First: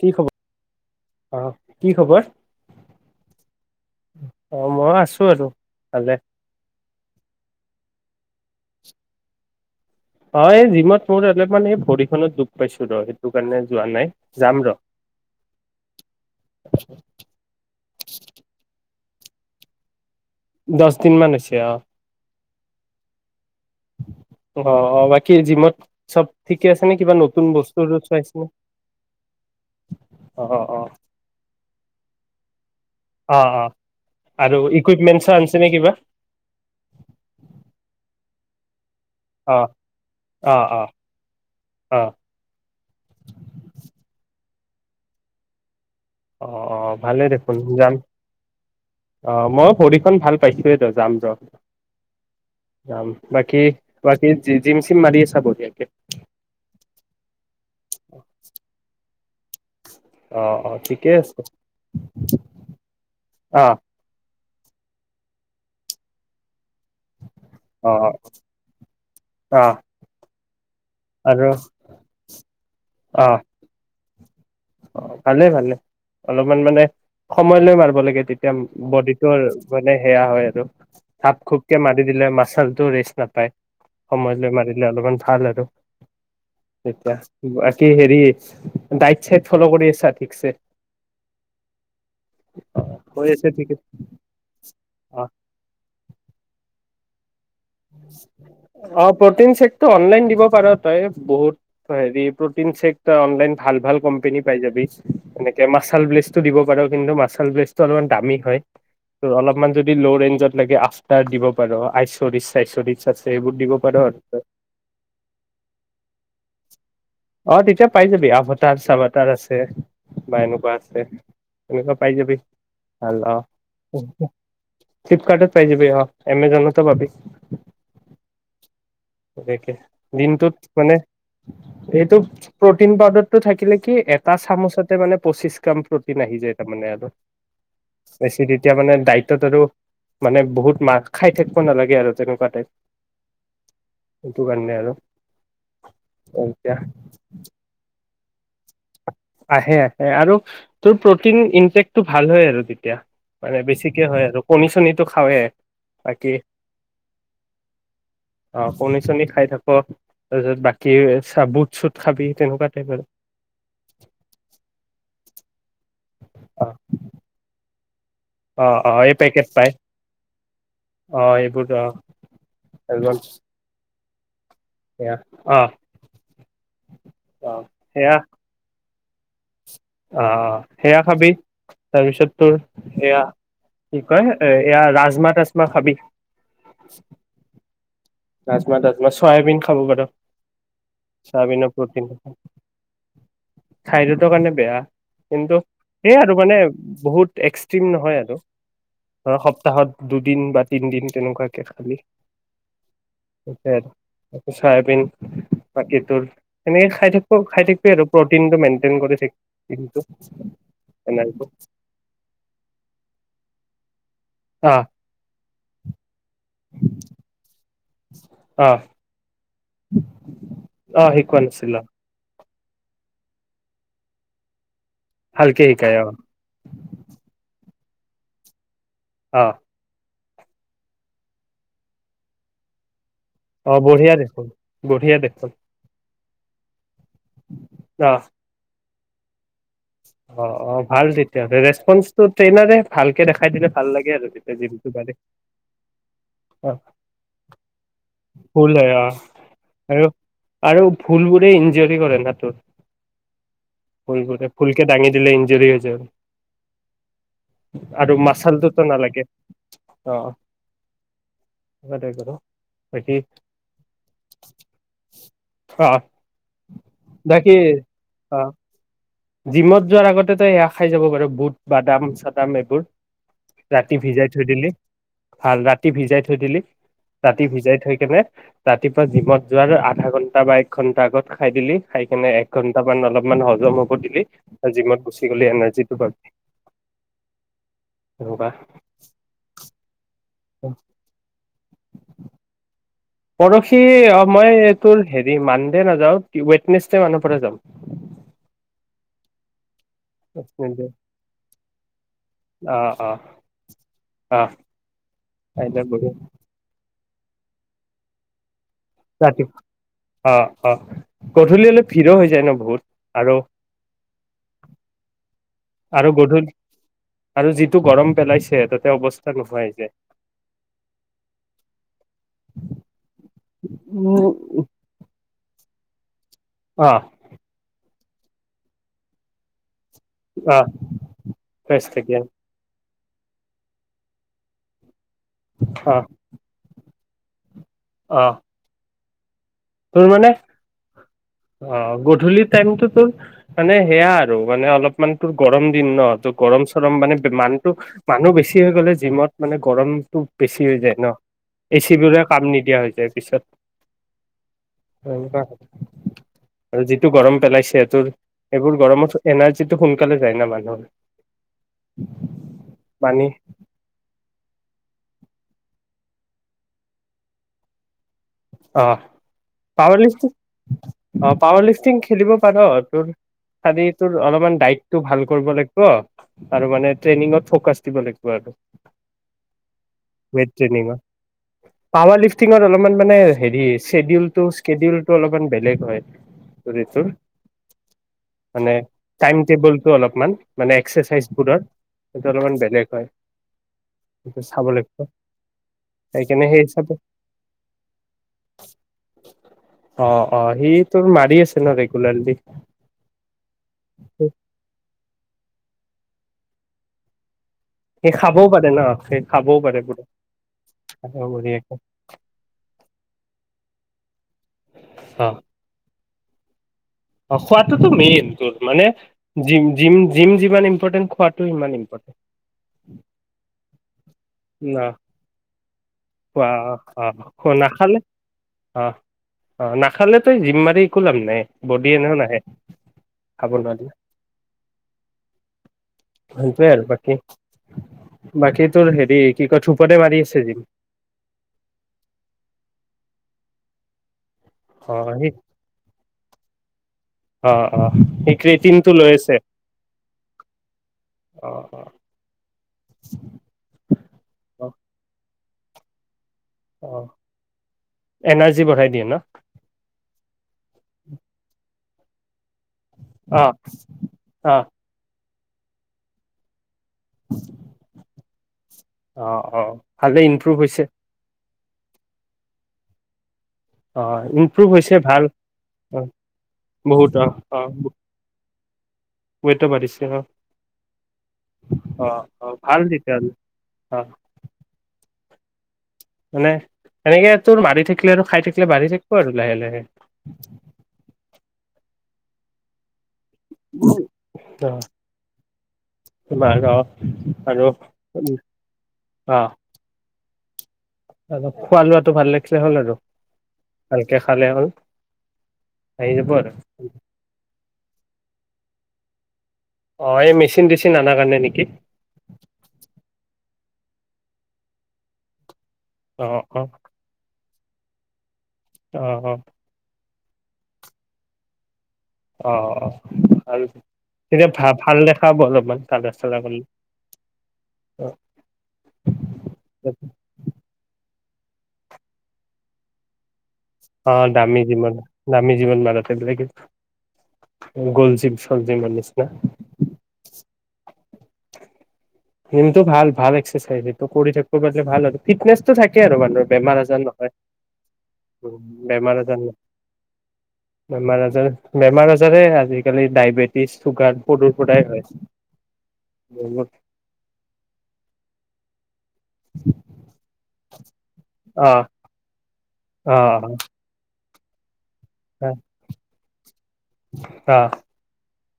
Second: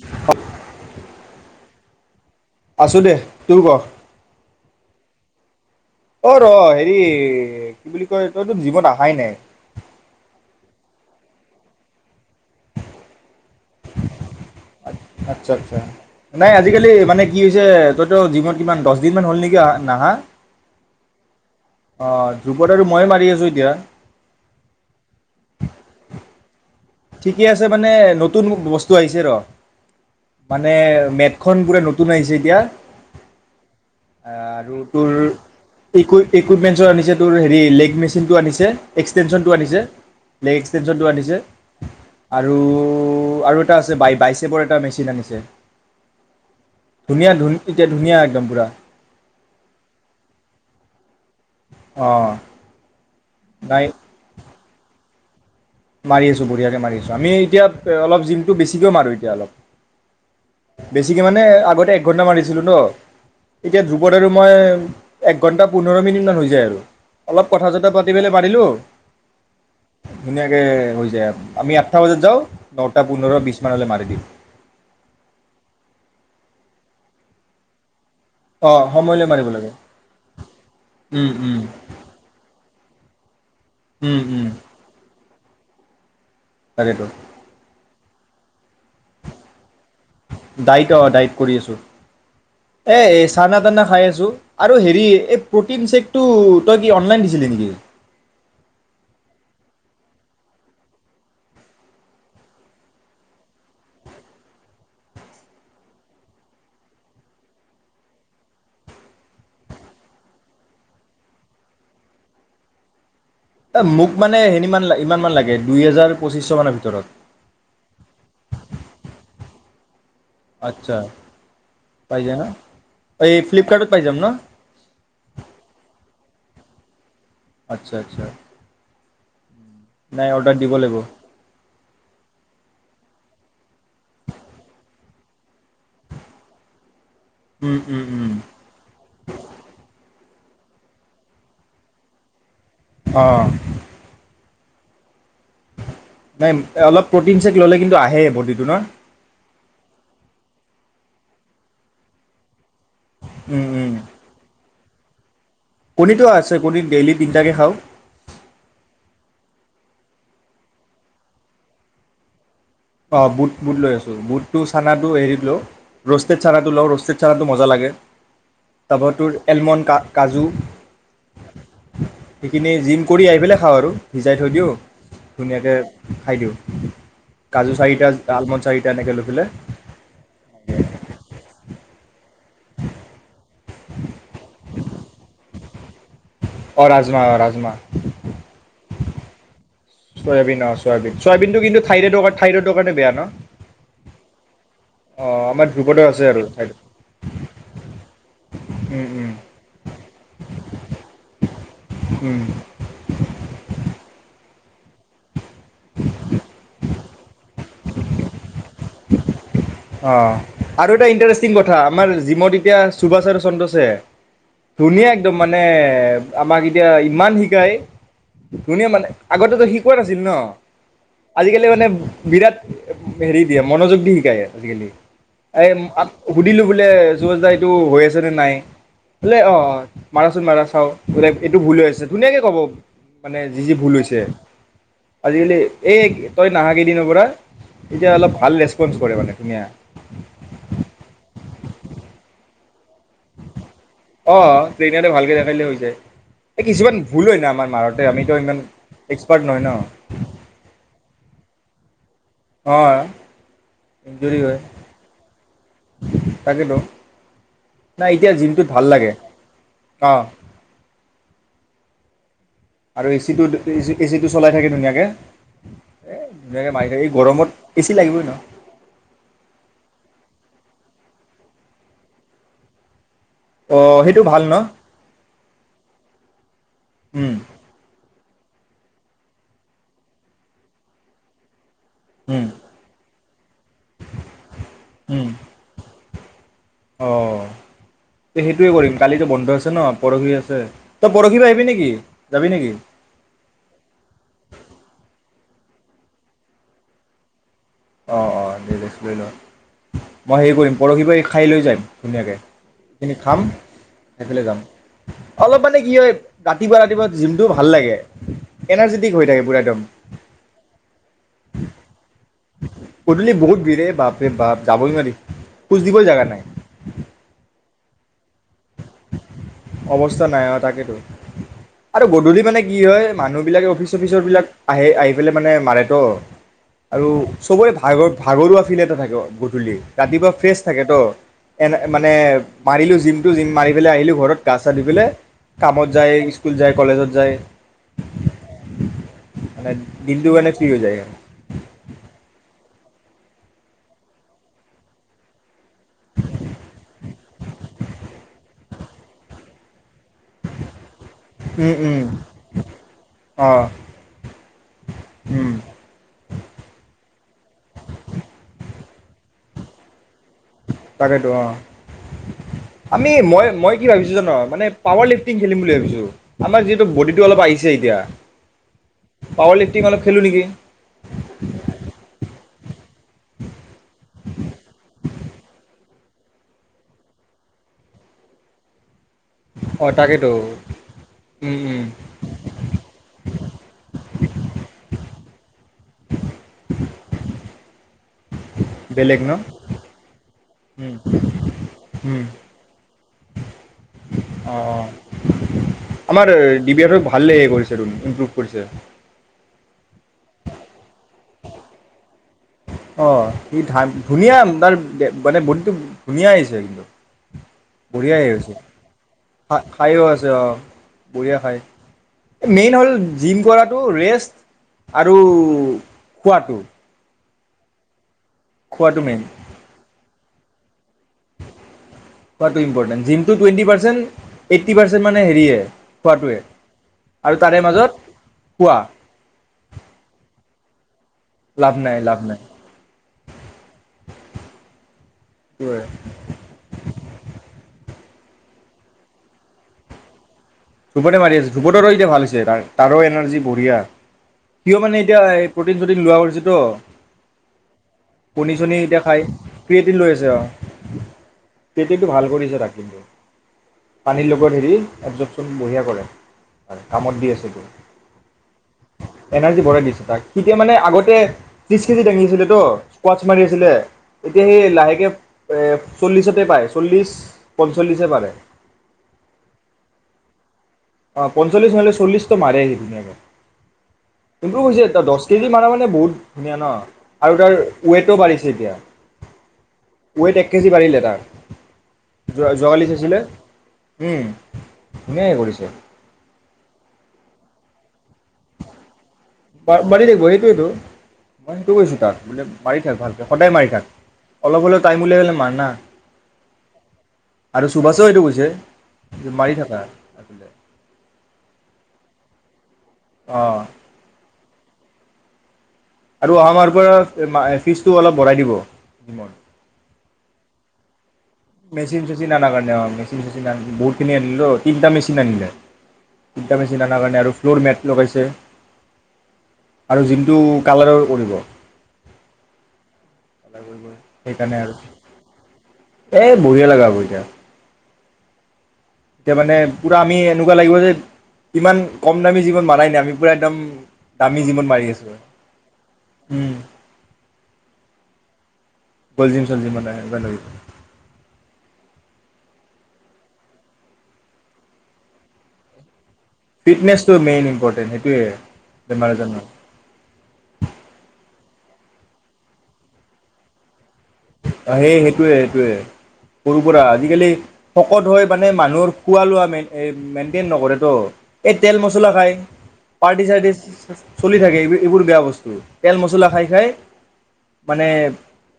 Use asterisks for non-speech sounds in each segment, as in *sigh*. কি খবৰ অ কি খবৰ আছোঁ দে তোৰ কহ অঁ মই আছোঁ আৰু ভালে অ ৰ হেৰি কি বুলি ক তই তইতো জিমত অহাই নাই অ এই জিমত মোৰ অলপ মানে ভৰিখনত দুখ পাইছো ৰ কাৰণে যোৱা নাই যাম ৰ আচ্ছা আচ্ছা নাই আজিকালি মানে কি হৈছে তইতো জিমত কিমান দহ দিনমান হ'ল নেকি নহা দচ দিন মান হৈছে অ ৰূপত আৰু মই মাৰি আছো এতিয়া অ অ বাকী জিমত চব ঠিকে আছে নে কিবা ঠিকে নতুন আছে বস্তু মানে চাইছে নতুন নে বস্তু আহিছে ৰ অ অ মানে অ মেটখন পুৰা নতু তুন আহিছে এতিয়া অ অ আৰু তোৰ ইকুইপমেন্টছো আনিছে নে কিবা ইকুইপমেন্সও আনিছে তোৰ হেৰি লেগ মেচ চিনটো আনিছে এক্সটেনশ্যনটো অ আনিছে লেগ অ অ অ এক্সটেনশ্যনটো আনিছে আৰু আৰু এটা আছে বাই বাই এচৰ এটা মেচিন আনিছে অ অ ভালে ধুনীয়া ধুন দেখোন এতিয়া যাম ধুনীয়া একদম পুৰা অ মই ভৰিখন ভাল পাইছোয়েই ৰ যাম ৰ অঁ বাকি নাই বাকি জিম চিম মাৰি আছো চা *unintelligible* মাৰি আছো বঢ়িয়াকে মাৰি আছো আমি এতিয়া অল জিমটো বেছিকৈ মাৰো তেতিয়া অলপ অ অ ঠিকে বেছিকে আছে মানে আগতে একঘন্টা মাৰিছিলো ন অ এতিয়া ভোকত। মই, এক ঘণ্টা পোন্ধৰ মিনিটমান হৈ যায় আৰু। অলপ কথা জত অ পাতি পেললে মাতিলো অ ধুনীয়াকে আৰু *inaudible* আমি আঠটা বজাত যাওঁ নটা অ', পোন্ধৰৰ বিশ মানলৈ মাৰি দিম মান-মানে সময় লৈ মাৰিব লাগে। তেতিয়া অঁ সময়লৈ বডিটোৰ মাৰিব লাগে মানে সেয়া হয় আৰু উম খাপ উম খুপকে মাৰি দিলে মাচালতটো ৰেষ্ট নাপায় উম সময় উম লৈ মাৰিলে অলপমান খা *unintelligible* তাকেতো এেইতিয়া কি হেৰি দায়িত চাই ফল কৰি ঠিকছে ডাইট অ ডাইট কৰি আছো এ হৈ আছে চানা ঠিকে তানা খাই আছো আৰু হেৰি অ', এই প্ৰতিন চেকটো তই কি অনলাই দিছিলে নেকি এ অ প্ৰটিন চে্ তই অনলাইন দিব পাৰ তই বহুত হেৰি প্ৰ'টিন চেক তই অনলাইন ভাল ভাল কোম্পেনী পাই যাবি এনেকে মাছাল ব্লেছটো দিব পাৰ কিন্তু মাচাল ব্লেছটো অলপমান দামী হয় ত' অলপমান যদি ল' ৰেঞ্জত লাগে আফটাৰ দিব পাৰ আইচৰিচ *unintelligible* এ পাৰ মোক আৰু মানে তই। হে ইমানমান লাগে দুই হেজাৰ পঁচিশ মানৰ ভিতৰত অ তেতিয়া পাই যাবি আভটাৰ চভটাৰ আছে বা এনেকুৱা আচ্ছা আছে এনেকুৱা পাই যাবি যায় ন ভাল অ এই ফ্লিপকাৰ্টত পাই যাম ন ফ্লিপকাৰ্টত পাই যাবি অ এমজনত ত *unintelligible* আচ্ছা, আচ্ছা। দেখ নাই দিনটোত অৰ্ডাৰ দিব মানে লাগিব প্ৰটিন পাউডাৰটো থাকিলে কি এটা চামুচতে মানে পঁচিশ গ্ৰাম প্ৰটিন আহি যায় তাৰমানানে আৰু উম উম উম বেছি তেতিয়া মানে দায়িত্বত আৰু মানে, বহুত মাৰ খাই থাকিব নালাগে আৰু তেনেকুৱা টাইপ। অঁ সেইটো কাৰনে হেল্ল' নাই। এ, অলপ প্ৰ'টিন চেক ল'লে কিন্তু আহে বডিটো ন? আহে, আহে আৰু তোৰ প্ৰটিন ইনটেকটো ভাল হয় আৰু তে এতিয়া। মানে উম উম বেছিকে হয় আৰু কণী চনীত তো খাওৱে কণীটো বাকী আছে কণী ডেইলি তিনিটাকে খাওঁ অ কণী চনী খাই থাক তাৰপিছত বাকী চ বুট চুট খাবি তেনেকুৱা টাইপ আৰু বা বুত বুট লৈ আছো বুটটো চানাটো হেৰিত লওঁ ৰ'ষ্টেড অ ছডাটো লওঁ ৰষ্টে চাৰডাটোো মজা লাগে অ অ তপৰা এই তোৰ পেকেট পাই এলমণ্ড কাজু অ এইবোৰ অ সেইখিনি জিম এজন কৰি আহি পেলাই খাওঁ আৰু ভিজাই থৈ দিওঁ সেয়া অ ধুনীয়াকে খাই দিওঁ অ কাজু চাহিটা সেয়া আলমণ্ড চাহি তেনেকৈ লৈ পেলে অ অ সেয়া খাবি তাৰপিছত তোৰ এয়া কি কয় এয়া ৰাজমাহ তাজমা খাবি অ ৰাজমা ৰাজমা ৰাজমা তাজমা চয়াবিন খাব পাৰ চয়াবিন অ চয়াবিন চয়াবিনটো চয়াবিনৰ কিন্তু প্ৰটিন থাইৰইডৰ থাইৰইডৰ কাৰণে বেয়া ন থাইৰয়ডৰ কাৰণে বেয়া অ কিন্তু আমাৰ ধ্ৰুপদৰ সেয়াই আছে আৰু মানে থাইৰইড বহুত এক্সট্ৰিম নহয় আৰু উম ধৰ উম সপ্তাহত দুদিন বা তিনদিন তেনেকুৱাকে খালি উম আ চাইাবিন বাকী তোৰ সেনেকে খাই থাকো খাই থাক আৰু প্ৰটিনটো কৰি থাক কিন্তু অ আৰু এটা এনাৰ্জি ইণ্টাৰেষ্টিং কথা আমাৰ জিমত এতিয়া সুভাষ আৰু চন্দ্ৰ অ *inaudible* ধুনীয়া একদম মানে আমাক এতিয়া ইমান শিকায় অ ধুনীয়া মানে আগতেতো শিকোৱা নাছিল ন অ শিকোৱা আজিকালি নাছিলো মানে বিৰাট হেৰি দিয়ে মনোযোগ দি শিকায় আজিকালি ভালকে এই শিকাই অ সুধিলো বোলে য যাই টো হৈ আছে নে নাই অ অ মাৰাচোন মাৰা চাওঁ বোলে এইটো ভুল হৈ আছে ধুনীয়াকে ক'ব মানে যি অ যি ভুল বঢ়িয়া হৈছে দেখোন বঢ়িয়া দেখোন আজিকালি এই তই নাহাগ পৰা এতিয়া অ অলপ ৰেচপঞ্চ কৰে মানে ধুনীয়া অ অ ভাল তেতিয়াহ'লে ৰেচপন্ঞ্চটো ট্ৰেইনাৰে ভালকে দেখাই দিলে ভাল লাগে আৰু অ তেতিয়া জিমটো ট্ৰেইনতে পাৰি ভালকে থখিলে হৈ যায় এই অ কিছুমান ভুল হয় ন আমাৰ মাৰতে আমিতো ইমান ভুল হয় অ এক্সপাৰ্ট নহয় ন দি কৰে তোৰ অ ইঞ্জুৰি হয় ভুলকে দাঙি দিলে ইনজুৰি হৈ যায় তাকেতো নাই আৰু এতিয়া জিমটোত ভাল মাচালটোতো লাগে নালাগে অ বদে কৰো আৰু বাকী এচিটো এচিটো চলাই থাকে ধুনীয়াকৈ অ ধুনীয়াকৈ মাৰি থাকে এই বাকী গৰমত এ চি লাগিবই ন অ জিমত যোৱাৰ আগতে তো সয়া খাই যাব পাৰ বুট বাদাম চাদাম এইবোৰ ৰাতি অঁ সেইটো ভিজাই ভাল থৈ ন দিলি ভাল ৰাতি ভিজাই থৈ দিলি উম ৰাতি ভিজাই থৈ কেনে ৰাতিপুৱা জিমত যোৱাৰ আধা ঘন্টা বা এক ঘন্টা আগত খাই দিলি খাই কিনে উম একঘন্ট মান অলপমান হজম হ জিমত গুচ গলি এনাৰজি তোপাত অ সেইটোৱে কৰিম কালিতো বন্ধ আছে ন পৰহি আছে তই পৰহি পৰা আহিবি নেকি যাবি নেকি পৰশি মই এই তোৰ হেৰি মান নাযাও ৱেত্নেছ দে মান পৰা যাওঁ অ অ নিৰ্দেশ লৈ লোৱা মই হেৰি কৰিম পৰহি ব খাই লৈ যাম ধুনীয়াকে অ অ সখিনি খাম খাই পেলাই আহ যাম অলপ মানে কাইলৈ কি গৰু হয় ৰাতিপুৱা ৰাতিপুৱা জিমটো ভাল লাগে এনাৰ্জেটিক হৈ থাকে পূৰা একদম ৰাতিপুৱ অ অ গধূলি অলপ ভিৰো হৈছে গধূলি বহুত ভিৰ এ বাপৰে বাপ যাবই নোৱাৰি খোজ দিবই আৰু জেগা নাই গধূল আৰু যিটো গৰম পেলাইছে অৱস্থা নোহোৱাই যায় অৱস্থা নাই অ তাকেইেতটো আৰু গধূলি মানে কি হয় মানুহ বিলাকে অফিচ অফিচৰ বিলাক আহে আহি পেলাই মানে মাৰে ছ অ আৰু চবৰে ভাগৰ ভাগৰুৱা ফিল এটা থাকে গধূলি ৰাতিপুৱা ফ্ৰেছ অ থাকে তো এ ফ্ৰেছ মানে থাকে মাৰিলো জিমটো জিম মাৰি আহ পেলাই আহিলো ঘৰত কা চা দি পেলাই কামত যায় স্কুল যায় কলেজত য যায় আহঁ উ *inaudible* *unintelligible* তোৰ মানে অ গধূলিত ত মানে সেয়া আৰু মানে অলপমান তোৰ গৰ ন ত গৰম চৰম মানে মানতটো মানুহ বেছি হৈ গ'লে জিমত মানে গৰমতটো বেছি হৈ যায় ন উম এ চি উম বোৰে কাম নিদিয়া হৈছে পিছত অঁ নেকুৱা উম আৰু যিটো গৰম পেলাইছেহ তোৰ এইব গৰ এৰ্ তাকেইেতো অ আমি পানী মই মই কি ভাবিছো জানো মানে পাৱাৰ লিফটিং খেলিম বুলি ভাবিছো আমাৰ যিহেতু বডিটো অলপ আহিছে এতিয়া, অ' লিফ্টিং পাৱাৰ অলপ খেলোঁ লিফটিং নেকি অ পাৱাৰ লিফটিং খেলিব *inaudible* তোৰ চাবি তোৰ অলপমান দায়িতটো ভাল কৰিব লাগিব আৰু মানে ট্ৰেইনিত ফকাচ দিব লাগিব আৰু, অ তাকেতো ট্ৰ উম উম পাৱাৰ লিফটিংত অলপমান মানে শ্বেডিউলটো শেডিউলটো অলপমান বেলেগ হয়ত মানে বেলেগ ন টাইম টেবুলটো অলপমান মানে উম এক্সাৰচাইজবোৰৰ উম সেইটো অলপমান বেলেগ হয় সেইটো অ চাব অ লাগিব সেইকাৰণে সেই হিচাপে ইমপ্ৰুভ কৰিছে অ অ সি তোৰ মাৰি আছে ন ৰেগুলাৰলি অ সি ধা ধুনীয়া তাৰ মানে বলটো ধুনীয়া আহিছে কিন্তু সি বঢ়িয়াই খাবও হৈছে পাৰে ন সি খাবও পাৰে খাইও আছে অ পুৰা বঢ়িয়া খাই বঢ়িয়াকে মেইন হ'ল জিম কৰাত টো ৰেষ্ট আৰু অ খোৱাটো অ খোৱটোতো মেইন মানে খোৱাটো মেইন জিম জিম জি যিমান ইম্পৰ্টেট খটো ইমৰ্টে খোৱাটো ইম্পৰ্টেণ্ট জিমটো টুৱেণ্টি পাৰ্চেণ্ট এইট্টি ন পাৰ্চেন্ট মানে হেৰিয়ে খোৱাটোৱে খোৱা অ অ আৰু খোৱা তাৰে মাজত নাখালে খোৱা অ অ নাখালে তই যিমান, একো লাম নাই লাভ বডি নাই এনেহও লাভ নাহে নাই খাব নোৱাৰি, সেইটোৱে সটো আৰু পাকী, বাকী তোৰ হেৰি কি কয় ধুপদে মাৰি আছে জিম। ধূপতে মাৰি আছে। ধূপদাৰো এতিয়া ভাল হৈছে তাৰ তাৰো এনাৰ্জি বঢ়িয়া। কিয় মানে অ এতিয়া, সি এই প্ৰটিন চটিন লোৱা কৰিছিল। ক- অ অ সি কণী চনি ক্ৰেটিনটো এতিয়া লৈ খাই আছে ক্ৰীয়েটিন লৈ আছে। অ অ অ ক্ৰিয়েটিনটো ভাল কৰিছে তাক কিন্তু পানীৰ লগত অ হেৰি এৱজভ উম বঢ়িয়া কৰে। হয় অ কামত দি আছেটো। এনাৰ্জি বঢ়াই দিয়ে ন এনাৰ্জি বঢ়াই দিছে তাক। তেতিয়া মানে আগতে, ত্ৰিশ কেজি দাঙিছিলো। ত কুৱাছ মাৰি অ আছিলে। এতিয়া অ সেই লাহেকে এ চল্লিছতে পাই। চল্লিছ পঞ্চল্লিছ এ পাৰে। ইমপ্ৰভ হৈছে। অ পঞ্চল্লিছ নহলে চল্লিত মাৰে সি ধুনীয়াকে। অ ইমপ্ৰভ ইমপ্ৰুভ হৈছে তা ভাল দহ কেজি মাৰা মানে অ বহুত ধুনীয়া ন বহুত অ আৰু তাৰ অ ৱেট বাঢ়িছে এতিয়া। ৱেইটো বাঢ়িছে অ ৱেট এক কেজি বাঢ়িলে তাৰ অ অ যোৱা, ভাল যোৱাকালি ছাইছিলে। তেতিয়াহ'লে অ ধুনীয়েকে কৰিছে। মানে তেনেকে তোৰ মাৰি থাকিলে আৰু খাই থাকিলে বাঢ়ি থাকি বাৰ মাৰি থাকিব সেইটোৱেটো। মই সেইটো কৈছো তাক। মানে মাৰি থাক ভাল। সদায় মাৰি থাক। অলপ অ হ'লেও টাইম উলিয়াই হলে মাৰ না। তোমাৰ অ আৰু সুভাষেও এইটো কৈছে যে অ মাৰি থাকা আচলতে। আৰু খোৱা লোৱাটো ভাল ৰাখিলে হ'ল আৰু। অঁ ভালকে খালে হ'ল। আহি যাব আৰু অহা মাহৰ পৰা। ফিজটো অলপ বঢ়াই দিব জিমৰ। অ'এই মেচিন টেচিন আনাৰ কাৰণে। নেকি মেচিন চেচিন আনাৰ কাৰনে। অ মেচিন চেচিন আন বহুত খিনি আনিলো। তিনিটা মেচিন আনিলে। অ অ তিনিটা অ মেচিন আনাৰ কাৰনে আৰু। ফ্ল'ৰ মেট লগাইছে। অ' জিমটো কালাৰ কৰিব। অ, অ' ভাল। তেতিয়া সেইকাৰণে ভা আৰু ভাল দেখা হব অলপমান কালাত এই চালাৰ কৰিলে। বঢ়িয়া *inaudible* তিয়া মানে পুৰা আমি এনেকুৱা লাগিব যে ইমান কম দামী জীৱন মাৰাইনা আমি পুৰা একদম অ' দামী জীৱন মাৰি জীমত, আছোঁ দামী জীমত মাৰাতে ব্লেগে। গলজিম চলজিমৰ নিচনা। গ'ল জিম চল জিম *inaudible* ৰিমটো ভাল ভাল এক্সেচাইজ এইটো কৰি থাকব পাৰল ভাল আৰু ফিটনেছটো থাক কি আৰু বান্দৰ বেমাৰ আজাৰ ফিটনেছটো নহয়। মেইন ইম্পৰ্টেণ্ট সেইটোৱে উম বেমাৰ আজাৰ নয়, বেমাৰ আজাৰ। বেমাৰ আজাৰে আজিকালি ডায়বেটিছ চুগাৰ সৰুৰ অ পৰাই সেই হয় সেইটোয়ে সেইটোয়ে বহুত সৰুপৰা আজিকালি শকত হৈ মানে মানুহোৰ খোৱালোৱা মেই এই মেইনটেইন নকৰে ত। এই তেল অ', মছলা খায়। পাৰ্টি অ', চাৰ্টি চলি থাকে এইবি এইবোৰ বেয়া বস্তু। তেল মচ চুলা খায় খায়। অ', মানে,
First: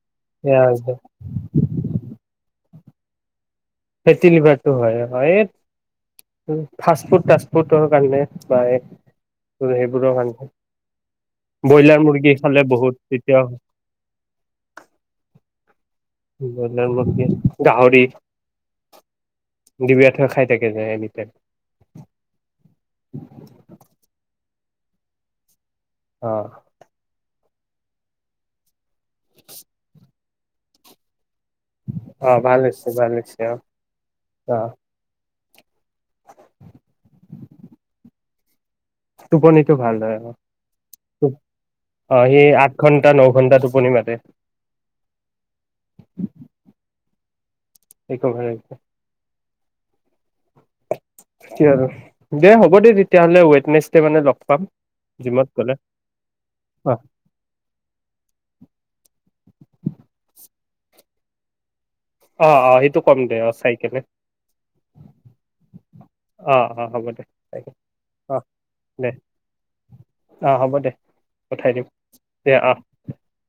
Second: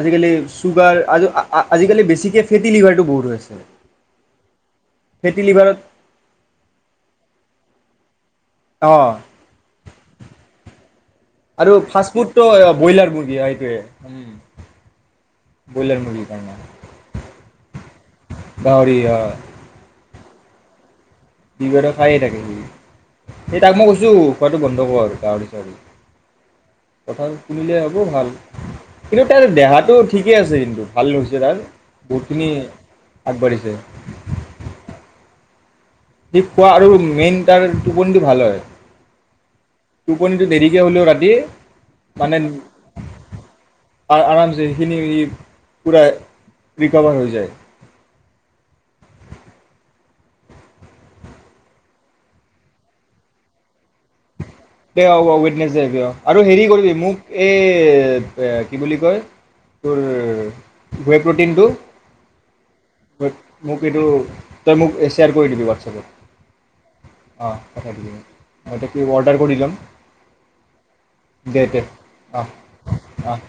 আজিকালি সেয়া চুগাৰ আজো আ-আ-আজিকালি বেছিকে ফিট ইলিভাৰটো বহুত হৈ আছে। ফেটি লিভাৰটো হয় ফেটি হয়ে, লিভাৰত ফাষ্ট ফুড টাষ্ট ফুড তৰ কাৰনে। পায় অঁ তোৰ সেইবোৰৰ কাৰনে, আৰু ব্ৰইলাৰ মুৰ্গী ফাষ্টফুডটো খালে বহুত ব্ৰইলাৰ মুৰ্গী তেতিয়াও। সেইটোৱে ব্ৰইলাৰ মুৰ্গীৰ কাৰণে ব্ৰইলাৰ মুৰ্গী, গাহৰি। ডাৱৰীয়া। ব্যৰ্থ খাই থাকে যে এমিত। বিগৰ খায়ে থাকে সি। সে তাক মই কছো। খোৱাটো বন্ধ কৰ আৰু গাৱৰি চাৱৰি। আ *unintelligible* লে হ'ব ভাল? কিন্তু তাৰ দেহাটোত ঠিকে আছে কিন্তু, ভাল লহছে। জৰাল অ', বহুতখিনি ভাল হৈছে ভাল হৈছে অ', আগবাঢ়িছে। অ', সি খোৱা আৰু মেইন তাৰ টোপনিটো ভাল হয়। টোপনিটো ভাল হয় অ', টোপনিটো দেৰিকে হলেও ৰাতি, মানে সি আঠ ঘন্টা ন ঘন্টা টোপনি মাৰে আ-আৰামচে সেইখিনি পুৰা ৰি কভাৰ হৈ যায় এই কো ভছে, স আৰু দে হ'ব দে তেতিয়াাহ'লে ৱটনেচ মানে লগ, পাম দে অ ব জিমত গ'লে উৱইটনেছে অ আৰু হেৰি কৰিবি অ মোক এই কি বুলি কয় তোৰ, গৈ প্ৰ'টিনটো অ অ সেইটো কম দে অ চাই মোক কেনে এইটো তই মোক শ্বেয়াৰ কৰি দিবি হোৱাটছএপত অ অ হ'ব দে অঁ কথা অ দে দিবি, অৰ্ডাৰ কৰি ল'ম অ হ'ব দে দে পঠাই দে দিম দে অ অহ অ'